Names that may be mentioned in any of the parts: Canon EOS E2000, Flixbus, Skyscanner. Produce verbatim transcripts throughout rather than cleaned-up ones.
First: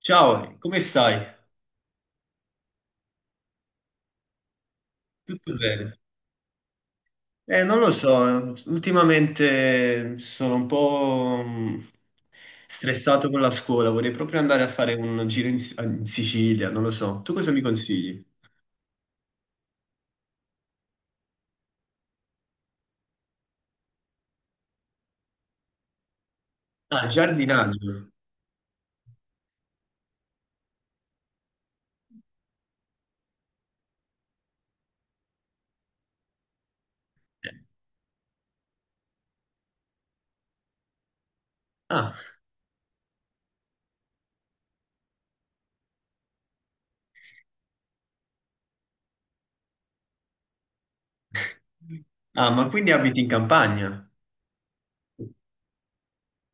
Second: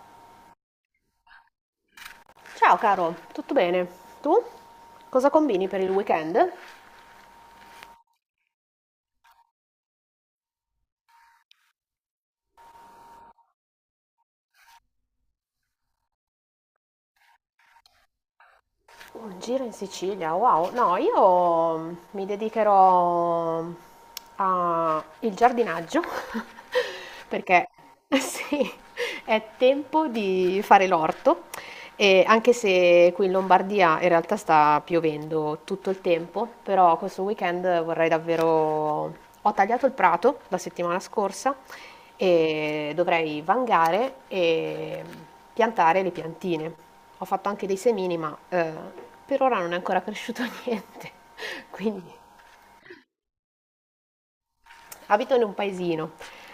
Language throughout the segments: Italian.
Ciao, come stai? Ciao caro, tutto bene? Tu? Cosa Tutto combini per il bene? weekend? Eh, non lo so, ultimamente sono un po' mm, stressato con la scuola, vorrei proprio andare a fare un giro in, S- eh, in Sicilia, non lo so. Tu cosa mi consigli? Un giro in Sicilia, wow. No, io mm, mi dedicherò al giardinaggio Ah, perché giardinaggio. sì, è tempo di fare l'orto e anche se qui in Lombardia in realtà sta piovendo tutto il tempo, però questo Eh. weekend vorrei davvero. Ho tagliato il prato la settimana scorsa Ah. e dovrei vangare e piantare le piantine. Ho fatto anche dei semini, ma eh, per ora non è ancora cresciuto niente, quindi Ah, ma quindi abiti in campagna? abito in un paesino,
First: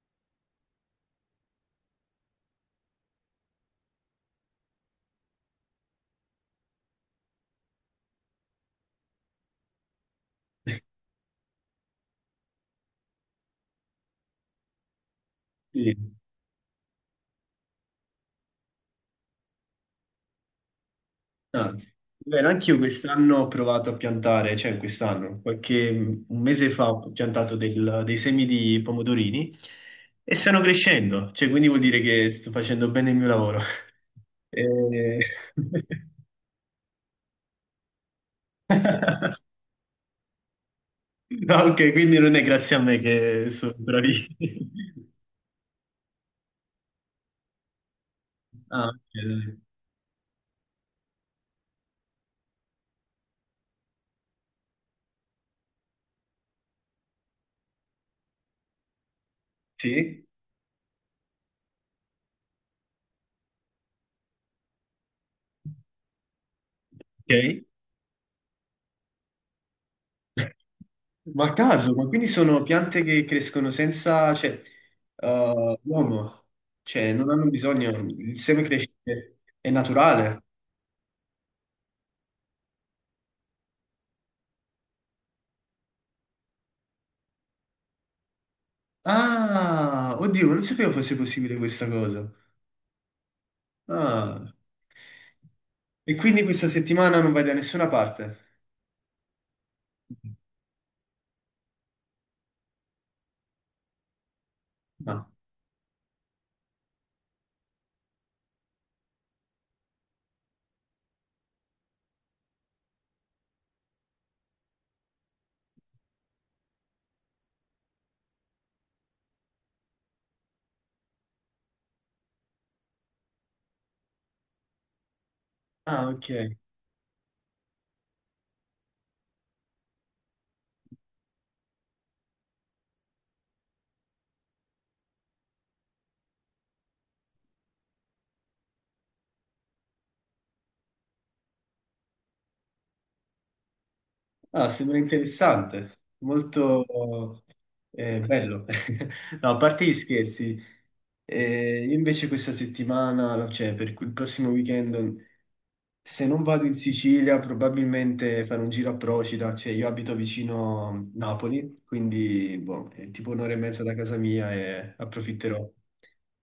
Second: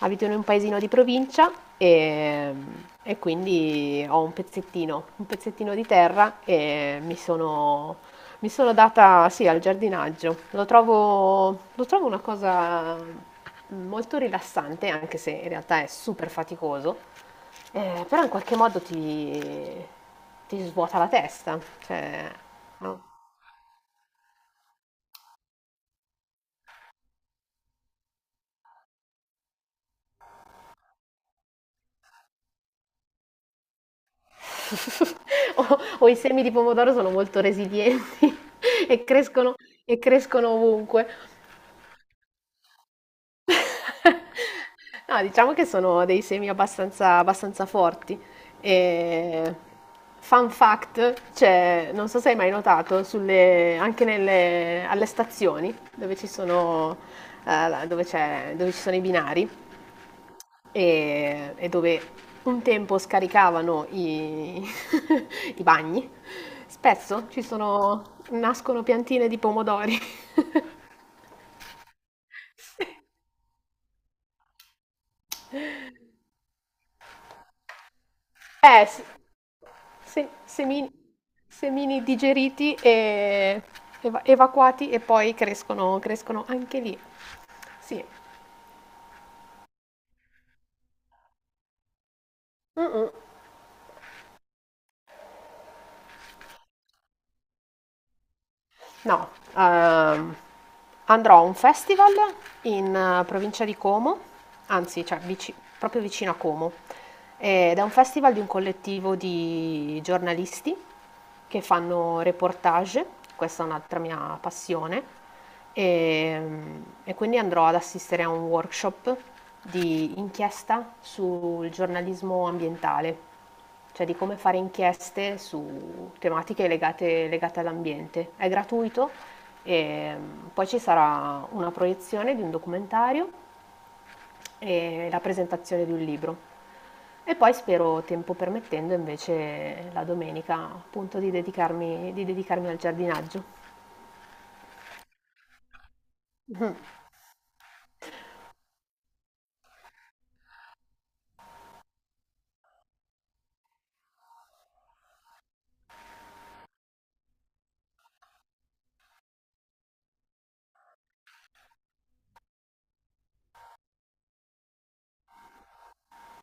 abito in un paesino di provincia e, e quindi ho un pezzettino, un pezzettino di terra e mi sono, mi sono data, sì, al giardinaggio. Lo trovo, lo trovo una cosa molto rilassante, anche se in realtà è Sì. super faticoso, eh, però in qualche modo ti, ti svuota la testa, Ah, cioè, bene, anch'io no? quest'anno ho provato a piantare, cioè quest'anno, qualche un mese fa ho piantato del- dei semi di pomodorini e stanno crescendo, cioè quindi vuol dire che sto facendo bene il mio lavoro. E- O o i semi di pomodoro sono molto resilienti e crescono e crescono ovunque. No, ok, quindi non è grazie a me che sono bravi. No, diciamo che sono dei semi abbastanza abbastanza forti. Ah, ok, E dai. fun fact, c'è non so se hai mai notato sulle anche nelle alle stazioni dove ci sono, ehm, la dove c'è dove ci sono i binari, Sì, e, e dove un tempo scaricavano i, i bagni, spesso ci ok. sono, nascono piantine di pomodori. Ma a caso, ma quindi sono Sì. piante che crescono senza, cioè, eh, l'uomo, cioè, non hanno bisogno, il seme Eh, cresce, s- è se- naturale. semini, semini digeriti e eva- evacuati e poi crescono, crescono anche lì. Sì. Ah, oddio, non sapevo fosse possibile questa cosa. Mm, mm. Ah, e quindi questa settimana non vai da nessuna parte? No, ehm, andrò a un festival in eh, provincia di Como, anzi, cioè No. vici- proprio vicino a Como, ed è un festival di un collettivo di giornalisti che fanno reportage, questa è un'altra mia passione, e, e quindi andrò ad assistere a un workshop di inchiesta sul giornalismo ambientale, cioè di come fare inchieste Ah, su ok. tematiche legate, legate all'ambiente. È gratuito e poi ci sarà una proiezione di un documentario e la presentazione di un libro. E poi spero, tempo permettendo, invece la domenica appunto di dedicarmi, di dedicarmi al giardinaggio. Ah, sembra interessante, Mhm. molto eh, bello. No, a parte gli scherzi, eh, io invece questa settimana, cioè per il prossimo weekend, se non vado in Sicilia, probabilmente farò un giro a Procida, cioè io abito vicino Napoli, quindi boh, è tipo un'ora e mezza da casa mia e approfitterò.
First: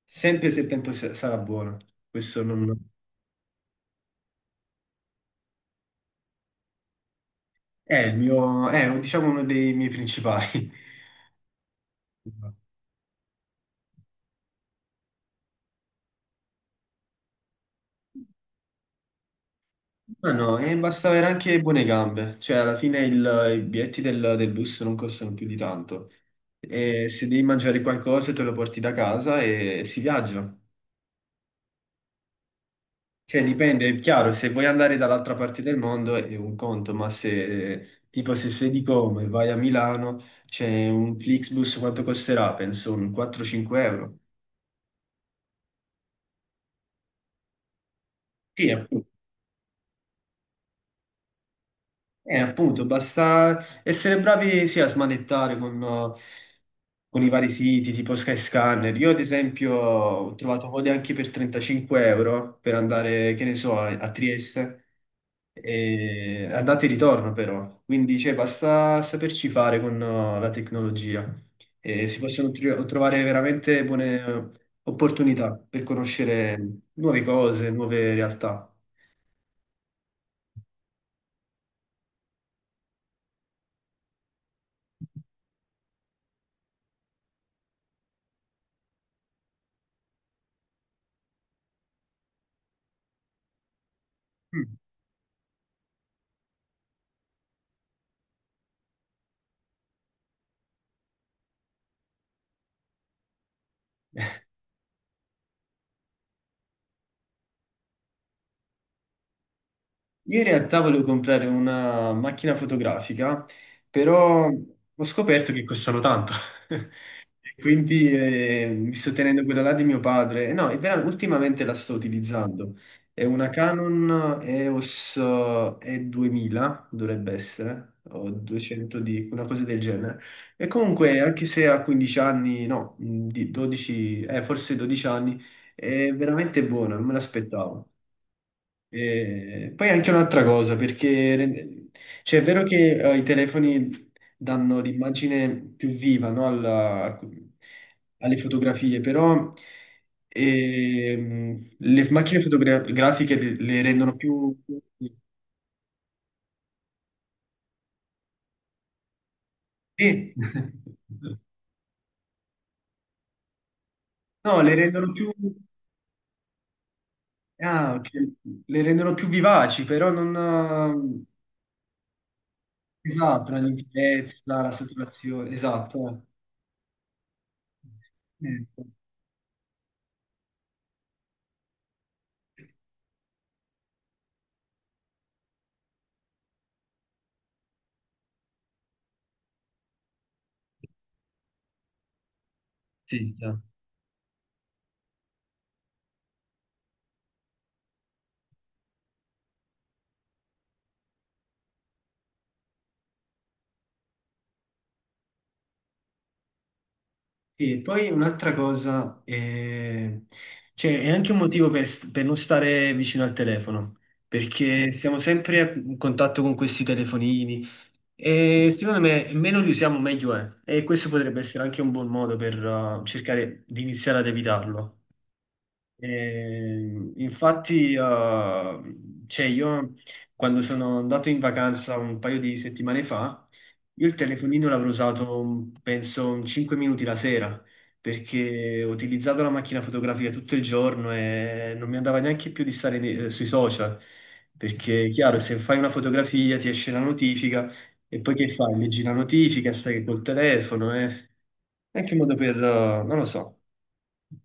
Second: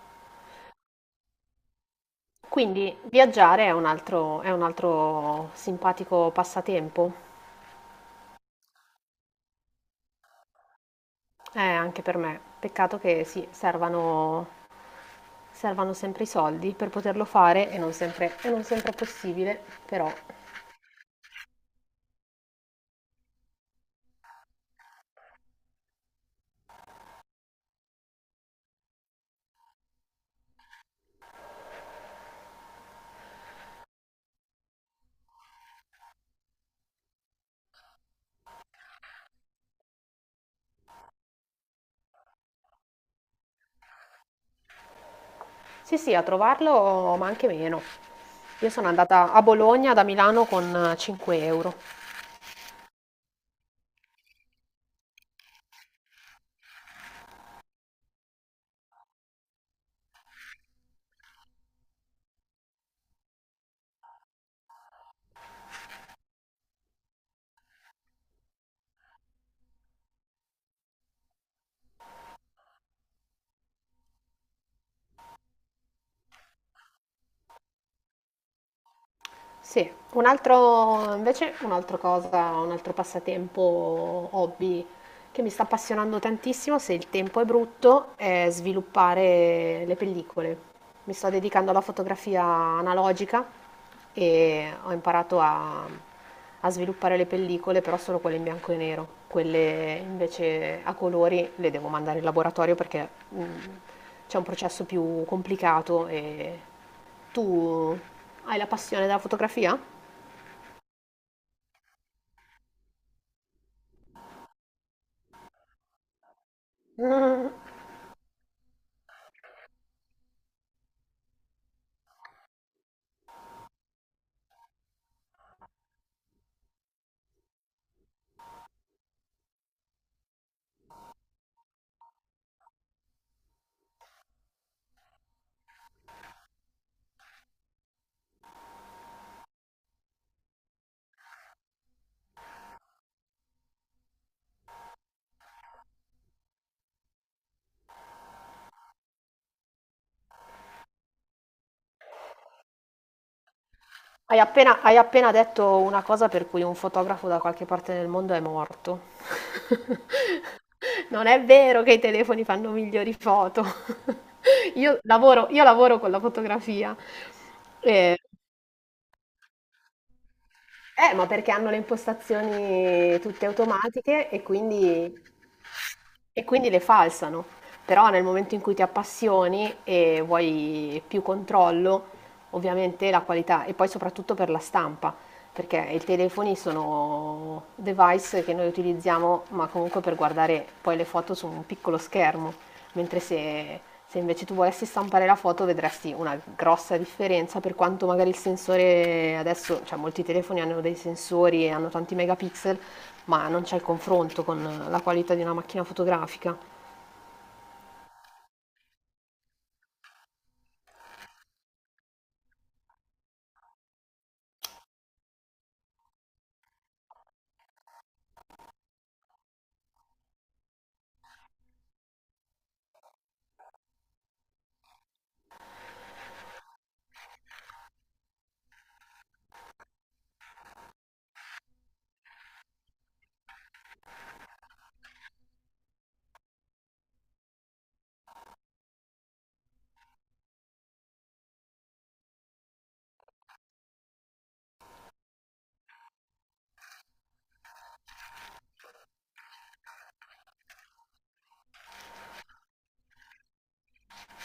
Sempre se il tempo sa- sarà buono, questo non... Quindi viaggiare è un altro, è un altro simpatico passatempo, è il mio, è diciamo uno dei miei principali. eh, anche per me. Peccato che sì, servano, servano sempre i soldi per poterlo fare e non sempre, e non sempre è possibile, però No, no, e basta avere anche buone gambe, cioè alla fine il- i biglietti del, del bus non costano più di tanto e se devi mangiare qualcosa te lo porti da casa e si viaggia. Cioè dipende, è chiaro, se vuoi andare dall'altra parte del mondo è un conto, ma se tipo se sei di Como e vai a Milano c'è un Flixbus, quanto costerà? Penso un quattro-cinque euro. sì sì, a trovarlo, ma anche meno. Sì, Io sono appunto. andata a Bologna da Milano con cinque euro. Eh, appunto, basta essere bravi sia a smanettare con... con i vari siti tipo Skyscanner. Io, ad esempio, ho trovato code anche per trentacinque euro per andare, che ne so, a a Trieste, e andate e ritorno però. Quindi, cioè, basta saperci fare con eh, la tecnologia e si possono tr- trovare veramente buone eh, opportunità per conoscere nuove cose, nuove realtà. Sì, un altro, invece un'altra cosa, un altro passatempo, hobby che mi sta appassionando tantissimo, se il tempo è brutto, è sviluppare le pellicole. Mi sto dedicando alla fotografia analogica Mm. e ho imparato a, a sviluppare le pellicole, però solo quelle in bianco e nero. Quelle invece a colori le devo mandare in laboratorio perché mm, c'è un processo più complicato e tu hai la passione della fotografia? Io in realtà volevo comprare una macchina fotografica, però ho scoperto che costano tanto. Quindi eh, mi sto tenendo quella là di mio padre. Eh, No, è vera- ultimamente la sto utilizzando. È una Canon EOS E duemila, dovrebbe essere, o duecento di una cosa del genere. E comunque, anche se ha quindici anni, no, di dodici, eh, forse dodici anni, è veramente buona, non me l'aspettavo. E poi anche un'altra cosa, perché rende- cioè, è vero che eh, i telefoni danno l'immagine più viva, no, alla- alle fotografie, però ehm, le macchine fotografiche le, le rendono Hai più... appena, hai appena detto una cosa per cui un fotografo da qualche parte nel mondo è morto. Sì. Non è vero che i telefoni fanno migliori foto. No, le Io rendono più... lavoro, io lavoro con la fotografia. ah, ok. Eh, Le rendono più vivaci, però non... eh, ma perché hanno le impostazioni tutte Esatto, la automatiche e limpidezza, la quindi... saturazione, esatto. E quindi le falsano, però nel momento in eh. cui ti Eh, appassioni e vuoi più controllo, ovviamente la qualità e poi soprattutto per la stampa, perché i telefoni sono device che noi utilizziamo, ma comunque per guardare poi le foto su un piccolo schermo mentre Sì, se, se invece tu volessi stampare la foto vedresti una grossa differenza per quanto magari il sensore adesso, cioè molti telefoni hanno dei sensori e hanno tanti megapixel, ma non c'è il confronto con la qualità di una macchina fotografica. sì, poi un'altra cosa, eh, cioè, è anche un motivo per, st- per non stare vicino al telefono, perché siamo sempre a- in contatto con questi telefonini e secondo me meno li usiamo meglio è, e questo potrebbe essere anche un buon modo per eh, cercare di iniziare ad evitarlo. Eh, infatti, eh, cioè io quando sono andato in vacanza un paio di settimane fa, io il telefonino l'avrò usato mm, penso cinque minuti la sera perché ho utilizzato la macchina fotografica tutto il giorno e non mi andava neanche più di stare ne- eh, sui social perché, chiaro, se fai una fotografia ti esce la notifica e poi che fai? Leggi la notifica, stai col telefono, eh? È anche un modo per... eh, non lo so.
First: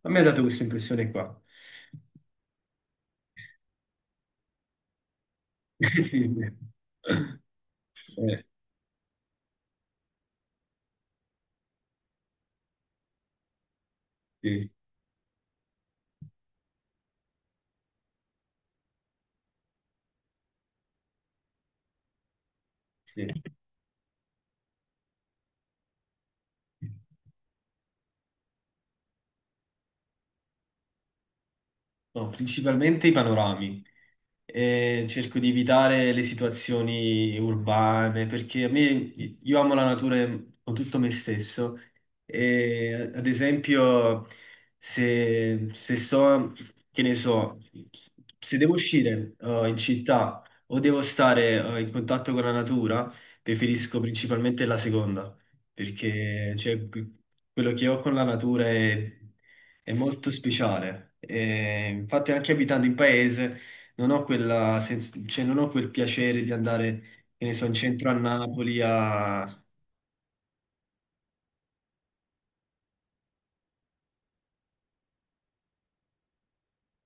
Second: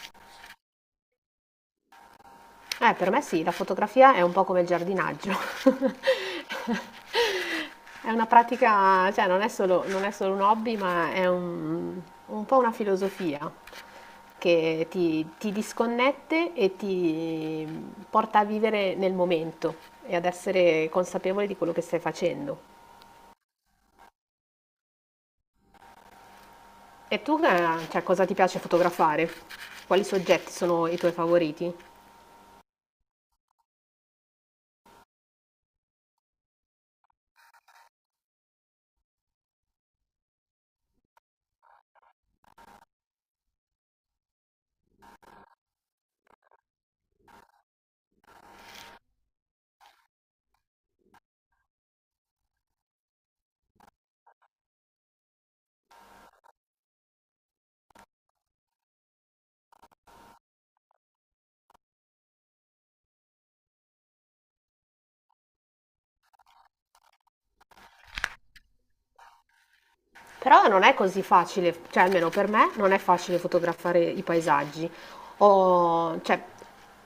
A me ha dato questa impressione qua. Eh, per me sì, la fotografia è un po' come il giardinaggio. Sì, sì. È una Eh, pratica, cioè non è solo, non è solo un hobby, ma è un, un po' una filosofia sì, che ti, ti disconnette e ti porta a vivere nel momento e ad essere consapevole di quello che stai facendo. sì. E tu, eh, cioè, cosa ti piace fotografare? Quali soggetti sono i tuoi favoriti? No, principalmente i panorami. E cerco di evitare le situazioni urbane perché a me io amo la natura con tutto me stesso e ad esempio se, se so che ne so se devo uscire eh, in città o devo stare eh, in contatto con la natura preferisco principalmente la seconda perché cioè, quello che ho con la natura è, è molto speciale. E infatti anche abitando in paese non ho quella sens- cioè, non ho quel piacere di andare, che ne so, in centro a Napoli a Però non è così facile, cioè almeno per me non è facile fotografare i paesaggi. Ho, cioè,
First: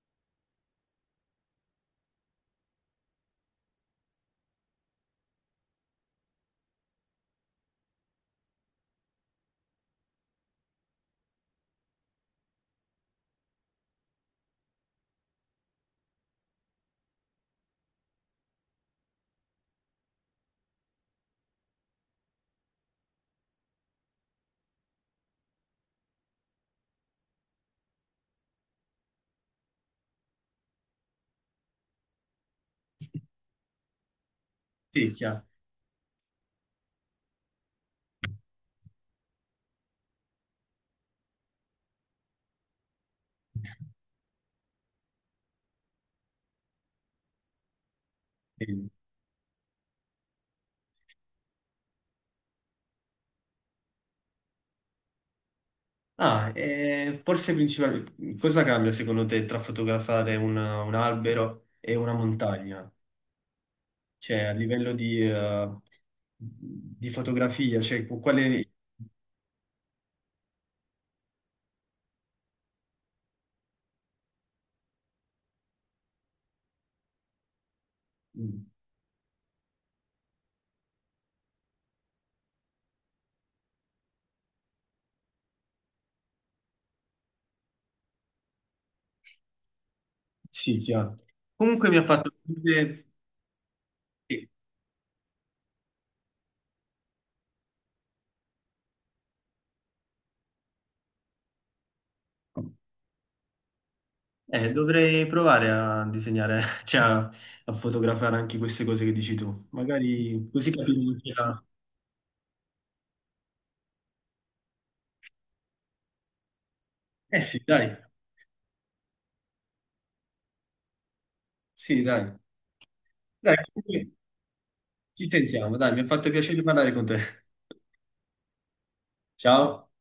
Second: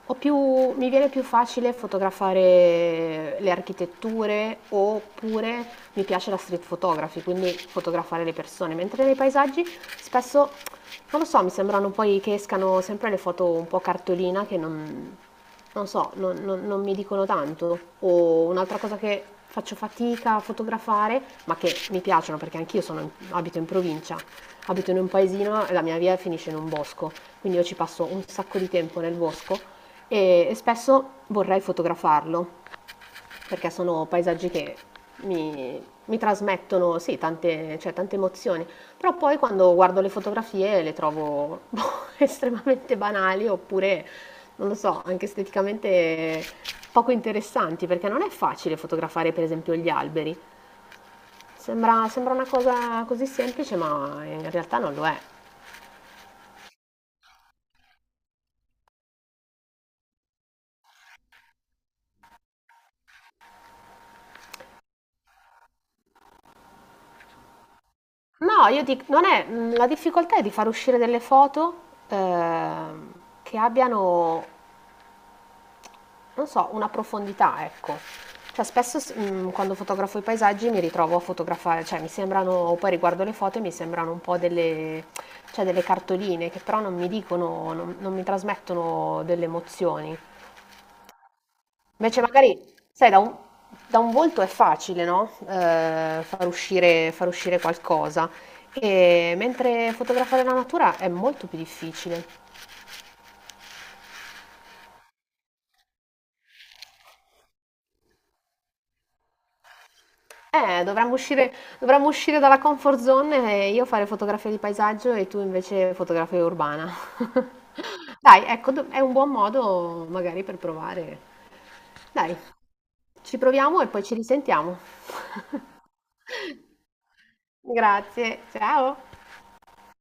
ho più, mi viene più facile fotografare le architetture oppure mi piace la street photography, quindi fotografare le persone, mentre nei paesaggi spesso, non lo so, mi sembrano poi che escano sempre le foto un po' cartolina che non, non so, non, non- non mi dicono tanto. O un'altra cosa che faccio fatica a fotografare, ma che mi piacciono perché anch'io sono in- abito in provincia, abito in un paesino e la mia via finisce in un bosco quindi io ci passo un sacco di tempo nel bosco e, e spesso vorrei fotografarlo perché sono paesaggi che Tecchia. mi, mi trasmettono sì, tante, cioè, tante emozioni, però poi quando guardo le fotografie le trovo boh, estremamente banali oppure, non lo so, anche esteticamente poco interessanti perché non è facile fotografare per esempio gli alberi. Sembra, sembra una cosa così semplice, ma in realtà non lo è. Ah, eh, forse principalmente cosa cambia secondo te tra fotografare un, un albero e una montagna? Cioè, a livello di, eh, di fotografia, cioè, con No, quale... io dico, non è, mm, la difficoltà è di far uscire delle foto ehm, che abbiano, non so, una profondità, ecco. Mm, Cioè, spesso s- mm, quando fotografo i paesaggi mi ritrovo a fotografare, cioè mi sembrano, poi riguardo le foto e mi sembrano un po' delle, cioè, delle cartoline che però non mi dicono, non, non mi trasmettono delle emozioni. sì, chiaro. Comunque mi ha Invece fatto... magari, piacere- sai, da un, da un volto sì. è facile, no? Eh, far uscire, far uscire qualcosa. E mentre fotografare la natura è molto più difficile. Eh, dovrei provare a disegnare, cioè a, a fotografare anche queste cose che dici tu. Magari così Eh, dovremmo capiamo chi uscire, ha- dovremmo uscire dalla comfort zone e io fare fotografia di paesaggio e tu invece fotografia urbana. Eh sì, dai, Dai, ecco, do- è un buon modo magari per provare. sì, dai. Dai, ci Dai, proviamo e poi comunque ci risentiamo. ci sentiamo, dai, mi ha fatto piacere parlare con te. Grazie, ciao. Ciao.